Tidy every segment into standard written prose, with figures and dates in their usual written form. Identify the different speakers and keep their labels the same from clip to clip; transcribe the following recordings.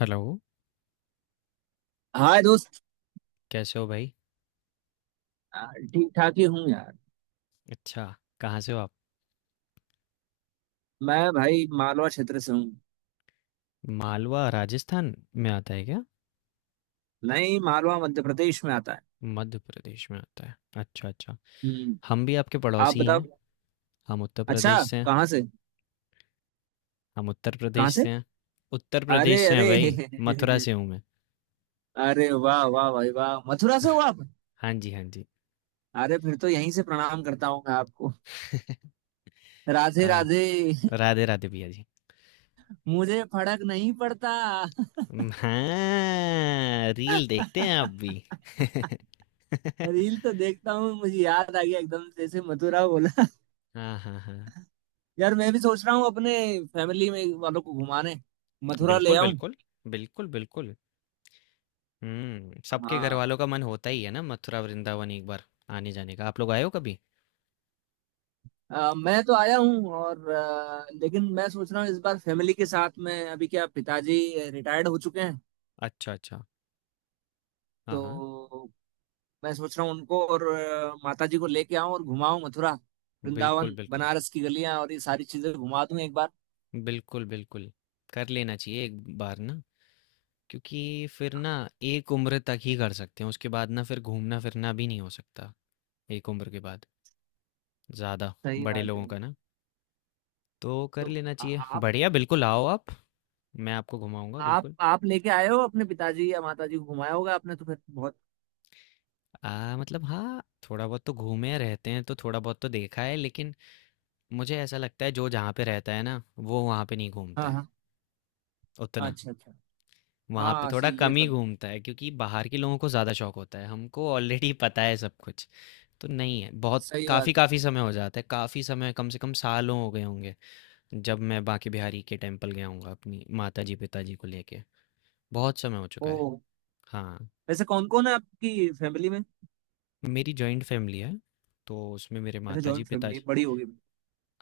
Speaker 1: Hello,
Speaker 2: hi दोस्त।
Speaker 1: कैसे हो भाई?
Speaker 2: ठीक ठाक ही हूँ यार।
Speaker 1: अच्छा, कहाँ से हो आप?
Speaker 2: मैं भाई मालवा क्षेत्र से हूँ।
Speaker 1: मालवा राजस्थान में आता है क्या?
Speaker 2: नहीं, मालवा मध्य प्रदेश में आता है।
Speaker 1: मध्य प्रदेश में आता है। अच्छा अच्छा।
Speaker 2: हम्म।
Speaker 1: हम भी आपके
Speaker 2: आप
Speaker 1: पड़ोसी ही
Speaker 2: बताओ।
Speaker 1: हैं। हम उत्तर
Speaker 2: अच्छा।
Speaker 1: प्रदेश से हैं।
Speaker 2: कहाँ से?
Speaker 1: हम उत्तर
Speaker 2: कहाँ
Speaker 1: प्रदेश
Speaker 2: से?
Speaker 1: से हैं। उत्तर प्रदेश
Speaker 2: अरे
Speaker 1: से हैं
Speaker 2: अरे
Speaker 1: भाई। मथुरा से हूँ मैं।
Speaker 2: अरे वाह वाह भाई वाह, मथुरा से हो आप?
Speaker 1: हाँ जी हाँ जी।
Speaker 2: अरे फिर तो यहीं से प्रणाम करता हूँ मैं आपको। राधे
Speaker 1: आ,
Speaker 2: राधे।
Speaker 1: राधे राधे भैया जी।
Speaker 2: मुझे फर्क नहीं पड़ता।
Speaker 1: हाँ, रील देखते हैं आप भी।
Speaker 2: रील तो देखता हूँ, मुझे याद आ गया एकदम जैसे मथुरा बोला।
Speaker 1: हाँ हाँ हाँ।
Speaker 2: यार मैं भी सोच रहा हूँ अपने फैमिली में वालों को घुमाने मथुरा ले
Speaker 1: बिल्कुल
Speaker 2: आऊं।
Speaker 1: बिल्कुल। बिल्कुल बिल्कुल। सबके
Speaker 2: हाँ।
Speaker 1: घरवालों का मन होता ही है ना, मथुरा वृंदावन एक बार आने-जाने का। आप लोग आए हो कभी?
Speaker 2: मैं तो आया हूँ और लेकिन मैं सोच रहा हूँ इस बार फैमिली के साथ में, अभी क्या पिताजी रिटायर्ड हो चुके हैं।
Speaker 1: अच्छा, अच्छा। हाँ, हाँ।
Speaker 2: तो मैं सोच रहा हूँ उनको और माताजी को लेके आऊँ और घुमाऊँ मथुरा
Speaker 1: बिल्कुल,
Speaker 2: वृंदावन
Speaker 1: बिल्कुल।
Speaker 2: बनारस की गलियां और ये सारी चीजें घुमा दूं एक बार।
Speaker 1: बिल्कुल, बिल्कुल। कर लेना चाहिए एक बार ना, क्योंकि फिर ना एक उम्र तक ही कर सकते हैं, उसके बाद ना फिर घूमना-फिरना भी नहीं हो सकता, एक उम्र के बाद ज़्यादा,
Speaker 2: सही
Speaker 1: बड़े
Speaker 2: बात है।
Speaker 1: लोगों का ना। तो कर
Speaker 2: तो
Speaker 1: लेना
Speaker 2: आ-
Speaker 1: चाहिए।
Speaker 2: आप
Speaker 1: बढ़िया, बिल्कुल आओ आप, मैं आपको घुमाऊँगा
Speaker 2: आप
Speaker 1: बिल्कुल।
Speaker 2: आप लेके आए हो अपने पिताजी या माताजी को घुमाया होगा आपने तो फिर बहुत।
Speaker 1: मतलब हाँ, थोड़ा बहुत तो घूमे रहते हैं, तो थोड़ा बहुत तो देखा है, लेकिन मुझे ऐसा लगता है जो जहाँ पे रहता है ना, वो वहाँ पे नहीं घूमता
Speaker 2: हाँ
Speaker 1: है
Speaker 2: हाँ।
Speaker 1: उतना।
Speaker 2: अच्छा अच्छा।
Speaker 1: वहाँ
Speaker 2: हाँ
Speaker 1: पे
Speaker 2: हाँ,
Speaker 1: थोड़ा
Speaker 2: सही ये
Speaker 1: कम ही
Speaker 2: तो है।
Speaker 1: घूमता है, क्योंकि बाहर के लोगों को ज़्यादा शौक होता है। हमको ऑलरेडी पता है सब कुछ, तो नहीं है बहुत।
Speaker 2: सही
Speaker 1: काफ़ी
Speaker 2: बात है।
Speaker 1: काफ़ी समय हो जाता है, काफ़ी समय, कम से कम सालों हो गए होंगे जब मैं बांके बिहारी के टेम्पल गया हूँगा अपनी माता जी पिताजी को लेके। बहुत समय हो चुका
Speaker 2: ओ।
Speaker 1: है। हाँ।
Speaker 2: वैसे कौन कौन है आपकी फैमिली में?
Speaker 1: मेरी जॉइंट फैमिली है, तो उसमें मेरे
Speaker 2: अच्छा
Speaker 1: माता जी
Speaker 2: जॉइंट फैमिली
Speaker 1: पिताजी।
Speaker 2: बड़ी होगी।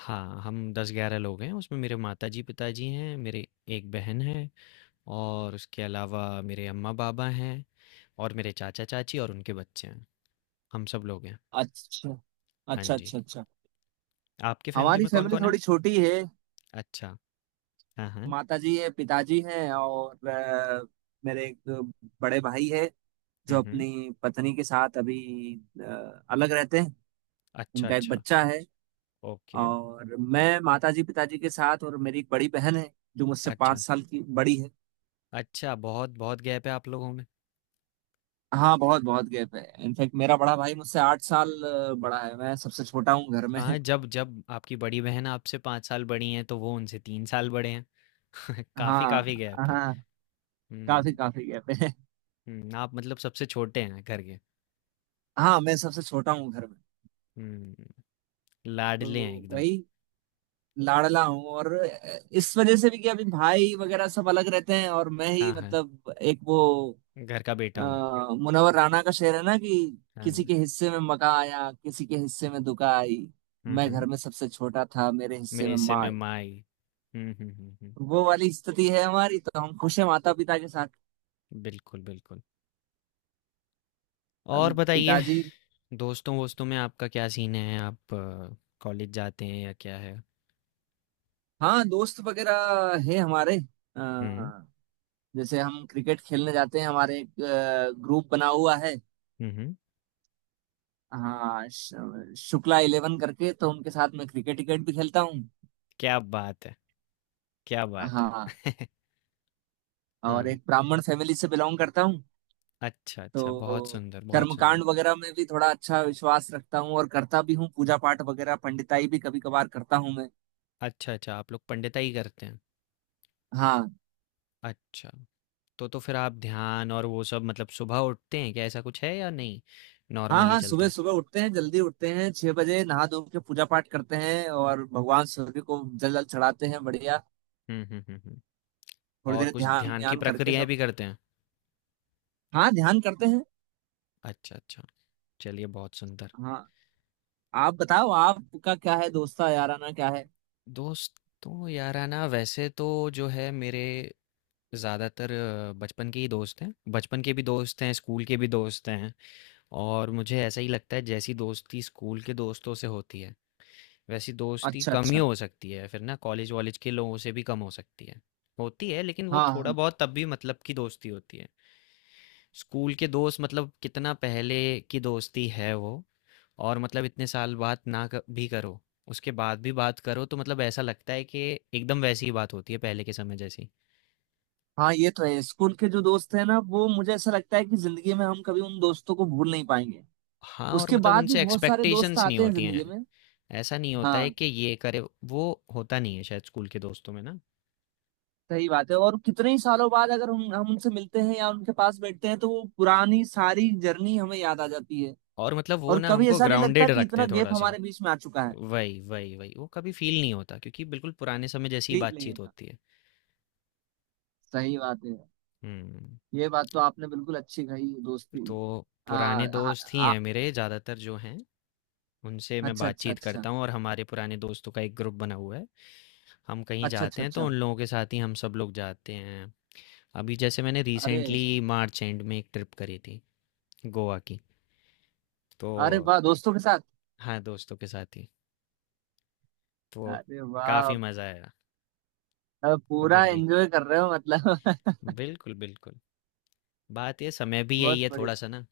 Speaker 1: हाँ, हम 10 11 लोग हैं। उसमें मेरे माता जी पिताजी हैं, मेरे एक बहन है, और उसके अलावा मेरे अम्मा-पापा हैं, और मेरे चाचा-चाची और उनके बच्चे हैं। हम सब लोग हैं।
Speaker 2: अच्छा
Speaker 1: हाँ
Speaker 2: अच्छा
Speaker 1: जी।
Speaker 2: अच्छा। अच्छा।
Speaker 1: आपकी फ़ैमिली
Speaker 2: हमारी
Speaker 1: में
Speaker 2: फैमिली
Speaker 1: कौन-कौन है?
Speaker 2: थोड़ी छोटी है।
Speaker 1: अच्छा। हाँ, हाँ।
Speaker 2: माता जी है पिताजी हैं और मेरे एक बड़े भाई है
Speaker 1: हुँ,
Speaker 2: जो
Speaker 1: हुँ।
Speaker 2: अपनी पत्नी के साथ अभी अलग रहते हैं।
Speaker 1: अच्छा,
Speaker 2: उनका एक
Speaker 1: अच्छा।
Speaker 2: बच्चा है।
Speaker 1: ओके।
Speaker 2: और मैं माता जी पिताजी के साथ, और मेरी एक बड़ी बहन है जो मुझसे पाँच
Speaker 1: अच्छा।
Speaker 2: साल की बड़ी है।
Speaker 1: अच्छा, बहुत-बहुत गैप है आप लोगों में।
Speaker 2: हाँ बहुत बहुत गैप है, इनफैक्ट मेरा बड़ा भाई मुझसे 8 साल बड़ा है। मैं सबसे छोटा हूँ घर में।
Speaker 1: हाँ, जब जब आपकी बड़ी बहन आपसे 5 साल बड़ी हैं, तो वो उनसे 3 साल बड़े हैं। काफ़ी
Speaker 2: हाँ
Speaker 1: काफ़ी गैप है।
Speaker 2: हाँ।
Speaker 1: हुँ,
Speaker 2: काफी काफी गैप है।
Speaker 1: हुँ। आप मतलब सबसे छोटे हैं घर के।
Speaker 2: हाँ मैं सबसे छोटा हूँ घर में।
Speaker 1: हुँ, लाडले हैं
Speaker 2: तो
Speaker 1: एकदम।
Speaker 2: वही लाडला हूँ, और इस वजह से भी कि अभी भाई वगैरह सब अलग रहते हैं और मैं ही
Speaker 1: हाँ, हाँ।
Speaker 2: मतलब एक वो।
Speaker 1: घर का
Speaker 2: अ,
Speaker 1: बेटा हूँ।
Speaker 2: मुनव्वर राना का शेर है ना कि किसी
Speaker 1: हाँ।
Speaker 2: के हिस्से में मका आया किसी के हिस्से में दुका आई,
Speaker 1: हुँ,
Speaker 2: मैं घर
Speaker 1: हुँ।
Speaker 2: में सबसे छोटा था मेरे हिस्से
Speaker 1: मेरे
Speaker 2: में
Speaker 1: से
Speaker 2: माँ
Speaker 1: में
Speaker 2: आई।
Speaker 1: माई। हम्म।
Speaker 2: वो वाली स्थिति है हमारी, तो हम खुश हैं माता पिता के साथ।
Speaker 1: बिल्कुल बिल्कुल। और
Speaker 2: अभी
Speaker 1: बताइए,
Speaker 2: पिताजी।
Speaker 1: दोस्तों वोस्तों में आपका क्या सीन है? आप कॉलेज जाते हैं या क्या है?
Speaker 2: हाँ दोस्त वगैरह है हमारे।
Speaker 1: हम्म।
Speaker 2: अ, जैसे हम क्रिकेट खेलने जाते हैं, हमारे एक ग्रुप बना हुआ है।
Speaker 1: हम्म।
Speaker 2: हाँ शुक्ला 11 करके, तो उनके साथ मैं क्रिकेट क्रिकेट भी खेलता हूँ।
Speaker 1: क्या बात है! क्या बात
Speaker 2: हाँ।
Speaker 1: है!
Speaker 2: और
Speaker 1: हाँ।
Speaker 2: एक ब्राह्मण फैमिली से बिलोंग करता हूँ।
Speaker 1: अच्छा अच्छा, बहुत
Speaker 2: तो
Speaker 1: सुंदर, बहुत
Speaker 2: कर्मकांड
Speaker 1: सुंदर।
Speaker 2: वगैरह में भी थोड़ा अच्छा विश्वास रखता हूँ और करता भी हूँ, पूजा पाठ वगैरह पंडिताई भी कभी कभार करता हूँ मैं।
Speaker 1: अच्छा अच्छा, आप लोग पंडिताई करते हैं।
Speaker 2: हाँ।
Speaker 1: अच्छा। तो फिर आप ध्यान और वो सब, मतलब सुबह उठते हैं क्या, ऐसा कुछ है या नहीं,
Speaker 2: हाँ
Speaker 1: नॉर्मली
Speaker 2: हाँ
Speaker 1: चलता
Speaker 2: सुबह
Speaker 1: है?
Speaker 2: सुबह उठते हैं, जल्दी उठते हैं, 6 बजे नहा धो के पूजा पाठ करते हैं और भगवान सूर्य को जल जल चढ़ाते हैं, बढ़िया।
Speaker 1: हम्म हम्म हम्म हम्म।
Speaker 2: थोड़ी
Speaker 1: और
Speaker 2: देर
Speaker 1: कुछ
Speaker 2: ध्यान
Speaker 1: ध्यान की
Speaker 2: ध्यान करके
Speaker 1: प्रक्रियाएं
Speaker 2: सब।
Speaker 1: भी करते हैं?
Speaker 2: हाँ ध्यान करते हैं।
Speaker 1: अच्छा अच्छा। चलिए, बहुत सुंदर।
Speaker 2: हाँ। आप बताओ आपका क्या है, दोस्ता याराना क्या है?
Speaker 1: दोस्तों याराना वैसे तो जो है मेरे ज़्यादातर बचपन के ही दोस्त हैं, बचपन के भी दोस्त हैं, स्कूल के भी दोस्त हैं। और मुझे ऐसा ही लगता है जैसी दोस्ती स्कूल के दोस्तों से होती है, वैसी दोस्ती
Speaker 2: अच्छा
Speaker 1: कम ही
Speaker 2: अच्छा।
Speaker 1: हो सकती है फिर ना। कॉलेज वॉलेज के लोगों से भी कम हो सकती है, होती है, लेकिन वो
Speaker 2: हाँ
Speaker 1: थोड़ा
Speaker 2: हाँ।
Speaker 1: बहुत तब भी मतलब की दोस्ती होती है। स्कूल के दोस्त मतलब कितना पहले की दोस्ती है वो, और मतलब इतने साल बात ना भी करो, उसके बाद भी बात करो, तो मतलब ऐसा लगता है कि एकदम वैसी ही बात होती है पहले के समय जैसी।
Speaker 2: हाँ, ये तो है। स्कूल के जो दोस्त हैं ना वो, मुझे ऐसा लगता है कि जिंदगी में हम कभी उन दोस्तों को भूल नहीं पाएंगे।
Speaker 1: हाँ, और
Speaker 2: उसके
Speaker 1: मतलब
Speaker 2: बाद भी
Speaker 1: उनसे
Speaker 2: बहुत सारे दोस्त
Speaker 1: एक्सपेक्टेशंस नहीं
Speaker 2: आते हैं
Speaker 1: होती हैं।
Speaker 2: जिंदगी में।
Speaker 1: ऐसा नहीं होता है
Speaker 2: हाँ।
Speaker 1: कि ये करे वो, होता नहीं है शायद स्कूल के दोस्तों में ना।
Speaker 2: सही बात है, और कितने ही सालों बाद अगर हम उनसे मिलते हैं या उनके पास बैठते हैं तो वो पुरानी सारी जर्नी हमें याद आ जाती है।
Speaker 1: और मतलब वो
Speaker 2: और
Speaker 1: ना
Speaker 2: कभी
Speaker 1: हमको
Speaker 2: ऐसा नहीं लगता
Speaker 1: ग्राउंडेड
Speaker 2: कि
Speaker 1: रखते
Speaker 2: इतना
Speaker 1: हैं थोड़ा
Speaker 2: गैप
Speaker 1: सा।
Speaker 2: हमारे बीच में आ चुका है।
Speaker 1: वही, वही, वही। वो कभी फ़ील नहीं होता क्योंकि बिल्कुल पुराने समय जैसी ही
Speaker 2: ठीक नहीं
Speaker 1: बातचीत
Speaker 2: होता।
Speaker 1: होती है।
Speaker 2: सही बात है।
Speaker 1: हुँ,
Speaker 2: ये बात तो आपने बिल्कुल अच्छी कही, दोस्ती।
Speaker 1: तो
Speaker 2: आ,
Speaker 1: पुराने
Speaker 2: आ,
Speaker 1: दोस्त ही
Speaker 2: आ,
Speaker 1: हैं मेरे ज़्यादातर जो हैं, उनसे मैं
Speaker 2: अच्छा अच्छा
Speaker 1: बातचीत
Speaker 2: अच्छा।
Speaker 1: करता हूँ, और हमारे पुराने दोस्तों का एक ग्रुप बना हुआ है। हम कहीं
Speaker 2: अच्छा
Speaker 1: जाते
Speaker 2: अच्छा
Speaker 1: हैं तो
Speaker 2: अच्छा।
Speaker 1: उन लोगों के साथ ही हम सब लोग जाते हैं। अभी जैसे मैंने
Speaker 2: अरे।
Speaker 1: रिसेंटली मार्च एंड में एक ट्रिप करी थी गोवा की, तो
Speaker 2: अरे वाह दोस्तों के साथ।
Speaker 1: हाँ, दोस्तों के साथ ही। तो
Speaker 2: अरे वाह।
Speaker 1: काफ़ी मज़ा आया
Speaker 2: अब पूरा
Speaker 1: उधर भी।
Speaker 2: एंजॉय कर रहे हो मतलब।
Speaker 1: बिल्कुल, बिल्कुल। बात ये समय भी यही
Speaker 2: बहुत
Speaker 1: है
Speaker 2: बढ़िया।
Speaker 1: थोड़ा-सा ना,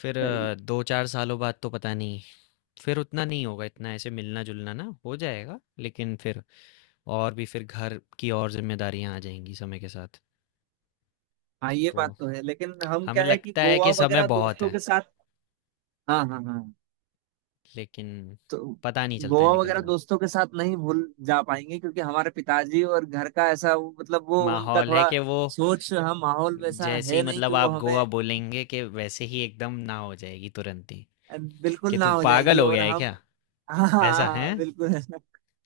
Speaker 1: फिर
Speaker 2: सही।
Speaker 1: 2-4 सालों बाद तो पता नहीं, फिर उतना नहीं होगा, इतना ऐसे मिलना जुलना ना हो जाएगा, लेकिन फिर और भी फिर घर की और जिम्मेदारियां आ जाएंगी समय के साथ।
Speaker 2: हाँ ये
Speaker 1: तो
Speaker 2: बात तो है, लेकिन हम
Speaker 1: हमें
Speaker 2: क्या है कि
Speaker 1: लगता है
Speaker 2: गोवा
Speaker 1: कि समय
Speaker 2: वगैरह
Speaker 1: बहुत
Speaker 2: दोस्तों
Speaker 1: है,
Speaker 2: के साथ। हाँ हाँ हाँ।
Speaker 1: लेकिन
Speaker 2: तो
Speaker 1: पता नहीं चलता है
Speaker 2: गोवा
Speaker 1: निकलता
Speaker 2: वगैरह
Speaker 1: हुआ।
Speaker 2: दोस्तों के साथ नहीं भूल जा पाएंगे, क्योंकि हमारे पिताजी और घर का ऐसा मतलब वो उनका
Speaker 1: माहौल है
Speaker 2: थोड़ा
Speaker 1: कि वो
Speaker 2: सोच, हम माहौल वैसा
Speaker 1: जैसे ही
Speaker 2: है नहीं कि
Speaker 1: मतलब
Speaker 2: वो
Speaker 1: आप गोवा
Speaker 2: हमें।
Speaker 1: बोलेंगे कि वैसे ही एकदम ना हो जाएगी तुरंत ही,
Speaker 2: बिल्कुल
Speaker 1: कि
Speaker 2: ना
Speaker 1: तू
Speaker 2: हो जाएगी,
Speaker 1: पागल हो
Speaker 2: और
Speaker 1: गया है
Speaker 2: हम।
Speaker 1: क्या,
Speaker 2: हाँ हाँ,
Speaker 1: ऐसा है।
Speaker 2: हाँ, बिल्कुल।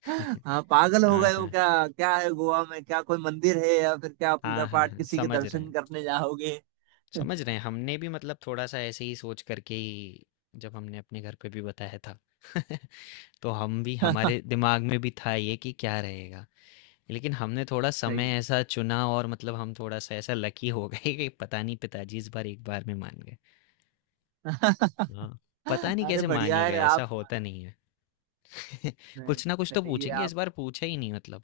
Speaker 2: हाँ पागल हो
Speaker 1: हाँ
Speaker 2: गए हो
Speaker 1: हाँ
Speaker 2: क्या, क्या है गोवा में, क्या कोई मंदिर है या फिर क्या पूजा
Speaker 1: हाँ। हाँ
Speaker 2: पाठ
Speaker 1: हाँ,
Speaker 2: किसी के
Speaker 1: समझ रहे
Speaker 2: दर्शन
Speaker 1: हैं,
Speaker 2: करने जाओगे?
Speaker 1: समझ रहे हैं। हमने भी मतलब थोड़ा सा ऐसे ही सोच करके ही जब हमने अपने घर पे भी बताया था, तो हम भी, हमारे दिमाग में भी था ये कि क्या रहेगा, लेकिन हमने थोड़ा
Speaker 2: सही।
Speaker 1: समय ऐसा चुना, और मतलब हम थोड़ा सा ऐसा लकी हो गए कि पता नहीं पिताजी इस बार एक बार में मान गए। हाँ। पता नहीं
Speaker 2: अरे
Speaker 1: कैसे मान
Speaker 2: बढ़िया
Speaker 1: ही
Speaker 2: है
Speaker 1: गए, ऐसा
Speaker 2: आप।
Speaker 1: होता नहीं है।
Speaker 2: नहीं
Speaker 1: कुछ ना कुछ
Speaker 2: नहीं
Speaker 1: तो
Speaker 2: सही है
Speaker 1: पूछेंगे, इस
Speaker 2: आप।
Speaker 1: बार पूछा ही नहीं मतलब,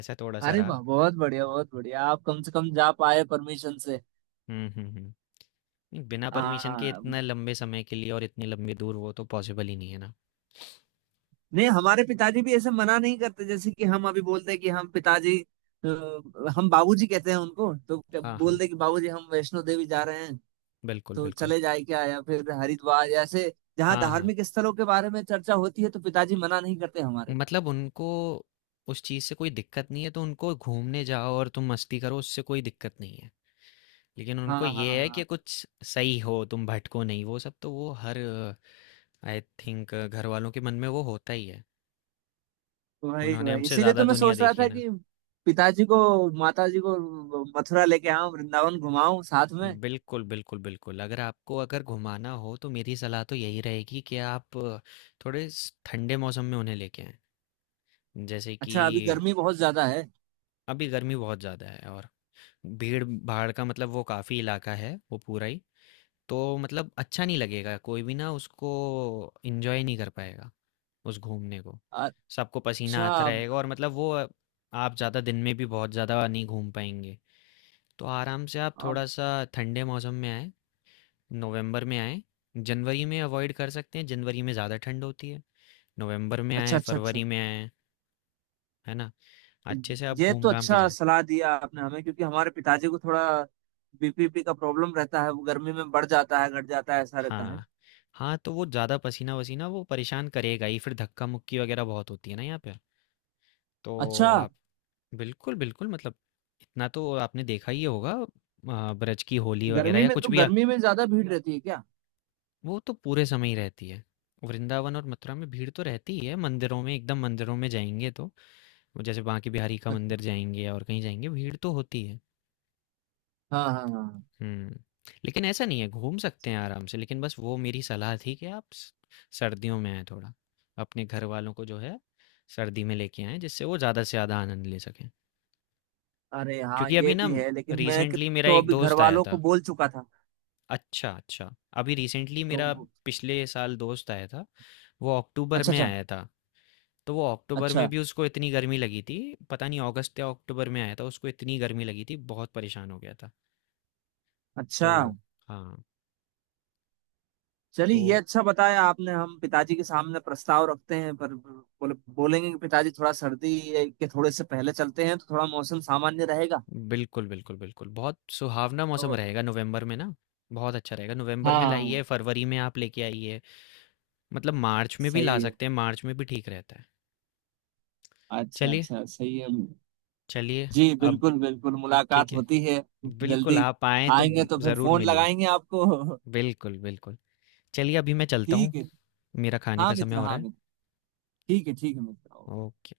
Speaker 1: ऐसा थोड़ा सा
Speaker 2: अरे
Speaker 1: रहा।
Speaker 2: वाह बहुत बढ़िया बहुत बढ़िया, आप कम से कम जा पाए परमिशन से।
Speaker 1: हम्म। नहीं, बिना परमिशन के
Speaker 2: हाँ।
Speaker 1: इतने लंबे समय के लिए और इतनी लंबी दूर, वो तो पॉसिबल ही नहीं है ना।
Speaker 2: नहीं हमारे पिताजी भी ऐसे मना नहीं करते, जैसे कि हम अभी बोलते हैं कि हम पिताजी हम बाबूजी कहते हैं उनको, तो
Speaker 1: हाँ हाँ।
Speaker 2: बोलते हैं कि बाबूजी हम वैष्णो देवी जा रहे हैं
Speaker 1: बिल्कुल
Speaker 2: तो
Speaker 1: बिल्कुल।
Speaker 2: चले जाए क्या, या फिर हरिद्वार, ऐसे जहाँ
Speaker 1: हाँ हाँ,
Speaker 2: धार्मिक स्थलों के बारे में चर्चा होती है, तो पिताजी मना नहीं करते हमारे।
Speaker 1: मतलब उनको उस चीज़ से कोई दिक्कत नहीं है, तो उनको घूमने जाओ और तुम मस्ती करो, उससे कोई दिक्कत नहीं है, लेकिन
Speaker 2: हाँ
Speaker 1: उनको
Speaker 2: हाँ
Speaker 1: ये है कि
Speaker 2: हाँ।
Speaker 1: कुछ सही हो, तुम भटको नहीं, वो सब तो वो हर, आई थिंक घर वालों के मन में वो होता ही है।
Speaker 2: वही
Speaker 1: उन्होंने
Speaker 2: वही,
Speaker 1: हमसे
Speaker 2: इसीलिए
Speaker 1: ज़्यादा
Speaker 2: तो मैं
Speaker 1: दुनिया
Speaker 2: सोच रहा
Speaker 1: देखी
Speaker 2: था
Speaker 1: है ना।
Speaker 2: कि पिताजी को माता जी को मथुरा लेके आऊं, वृंदावन घुमाऊं साथ में।
Speaker 1: बिल्कुल बिल्कुल बिल्कुल। अगर आपको अगर घुमाना हो तो मेरी सलाह तो यही रहेगी कि आप थोड़े ठंडे मौसम में उन्हें लेके आएं। जैसे
Speaker 2: अच्छा अभी
Speaker 1: कि
Speaker 2: गर्मी बहुत ज्यादा है।
Speaker 1: अभी गर्मी बहुत ज़्यादा है, और भीड़ भाड़ का मतलब वो काफ़ी इलाका है वो पूरा ही, तो मतलब अच्छा नहीं लगेगा, कोई भी ना उसको एंजॉय नहीं कर पाएगा उस घूमने को। सबको पसीना
Speaker 2: अच्छा।
Speaker 1: आता रहेगा, और मतलब वो, आप ज़्यादा दिन में भी बहुत ज़्यादा नहीं घूम पाएंगे। तो आराम से आप थोड़ा
Speaker 2: अब-
Speaker 1: सा ठंडे मौसम में आए, नवंबर में आए, जनवरी में अवॉइड कर सकते हैं, जनवरी में ज़्यादा ठंड होती है, नवंबर में
Speaker 2: अच्छा
Speaker 1: आए,
Speaker 2: अच्छा अच्छा।
Speaker 1: फरवरी में आए, है ना, अच्छे से आप
Speaker 2: ये
Speaker 1: घूम
Speaker 2: तो
Speaker 1: घाम के
Speaker 2: अच्छा
Speaker 1: जाएं।
Speaker 2: सलाह दिया आपने हमें, क्योंकि हमारे पिताजी को थोड़ा बीपीपी का प्रॉब्लम रहता है, वो गर्मी में बढ़ जाता है घट जाता है ऐसा रहता है।
Speaker 1: हाँ। हाँ, तो वो ज़्यादा पसीना-वसीना वो परेशान करेगा ही, फिर धक्का-मुक्की वग़ैरह बहुत होती है ना यहाँ पे। तो
Speaker 2: अच्छा
Speaker 1: आप बिल्कुल, बिल्कुल मतलब इतना तो आपने देखा ही होगा, ब्रज की होली वग़ैरह
Speaker 2: गर्मी
Speaker 1: या
Speaker 2: में, तो
Speaker 1: कुछ भी
Speaker 2: गर्मी में ज्यादा भीड़ रहती है क्या?
Speaker 1: वो तो पूरे समय ही रहती है। वृंदावन और मथुरा में भीड़ तो रहती ही है, मंदिरों में, एकदम मंदिरों में जाएँगे तो, जैसे बांके बिहारी का मंदिर
Speaker 2: अच्छा,
Speaker 1: जाएँगे और कहीं जाएँगे, भीड़ तो होती है।
Speaker 2: हाँ हाँ हाँ।
Speaker 1: हुँ। लेकिन ऐसा नहीं है, घूम सकते हैं आराम से, लेकिन बस वो मेरी सलाह थी कि आप स सर्दियों में आएँ थोड़ा। अपने घरवालों को जो है, सर्दी में लेके आएँ, जिससे वो ज़्यादा से ज़्यादा आनंद ले सकें।
Speaker 2: अरे हाँ
Speaker 1: क्योंकि अभी
Speaker 2: ये
Speaker 1: ना
Speaker 2: भी है, लेकिन मैं
Speaker 1: रिसेंटली मेरा
Speaker 2: तो
Speaker 1: एक
Speaker 2: अभी घर
Speaker 1: दोस्त आया
Speaker 2: वालों को
Speaker 1: था।
Speaker 2: बोल चुका था
Speaker 1: अच्छा, अच्छा। अभी रिसेंटली
Speaker 2: तो
Speaker 1: मेरा पिछले साल दोस्त आया था, वो अक्टूबर
Speaker 2: अच्छा
Speaker 1: में
Speaker 2: अच्छा
Speaker 1: आया था। तो वो अक्टूबर में
Speaker 2: अच्छा।
Speaker 1: भी उसको इतनी गर्मी लगी थी, पता नहीं अगस्त या अक्टूबर में आया था, उसको इतनी गर्मी लगी थी, बहुत परेशान हो गया था। तो
Speaker 2: अच्छा।
Speaker 1: हाँ,
Speaker 2: चलिए
Speaker 1: तो
Speaker 2: ये अच्छा बताया आपने, हम पिताजी के सामने प्रस्ताव रखते हैं, पर बोलेंगे कि पिताजी थोड़ा सर्दी के थोड़े से पहले चलते हैं तो थोड़ा मौसम सामान्य रहेगा।
Speaker 1: बिल्कुल, बिल्कुल, बिल्कुल। बहुत सुहावना मौसम
Speaker 2: और
Speaker 1: रहेगा नवंबर में ना, बहुत अच्छा रहेगा। नवंबर में
Speaker 2: हाँ।
Speaker 1: लाइए, फरवरी में आप लेके आइए, मतलब मार्च में भी ला
Speaker 2: सही है।
Speaker 1: सकते हैं, मार्च में भी ठीक रहता है।
Speaker 2: अच्छा
Speaker 1: चलिए,
Speaker 2: अच्छा सही है।
Speaker 1: चलिए।
Speaker 2: जी
Speaker 1: अब
Speaker 2: बिल्कुल बिल्कुल, मुलाकात
Speaker 1: ठीक है।
Speaker 2: होती है।
Speaker 1: बिल्कुल,
Speaker 2: जल्दी
Speaker 1: आप आएँ तो
Speaker 2: आएंगे तो फिर
Speaker 1: ज़रूर
Speaker 2: फोन
Speaker 1: मिलिए।
Speaker 2: लगाएंगे आपको।
Speaker 1: बिल्कुल, बिल्कुल। चलिए अभी मैं चलता हूँ,
Speaker 2: ठीक है।
Speaker 1: मेरा खाने
Speaker 2: हाँ
Speaker 1: का समय
Speaker 2: मित्र
Speaker 1: हो रहा
Speaker 2: हाँ
Speaker 1: है।
Speaker 2: मित्र, ठीक है मित्र। ओके।
Speaker 1: ओके।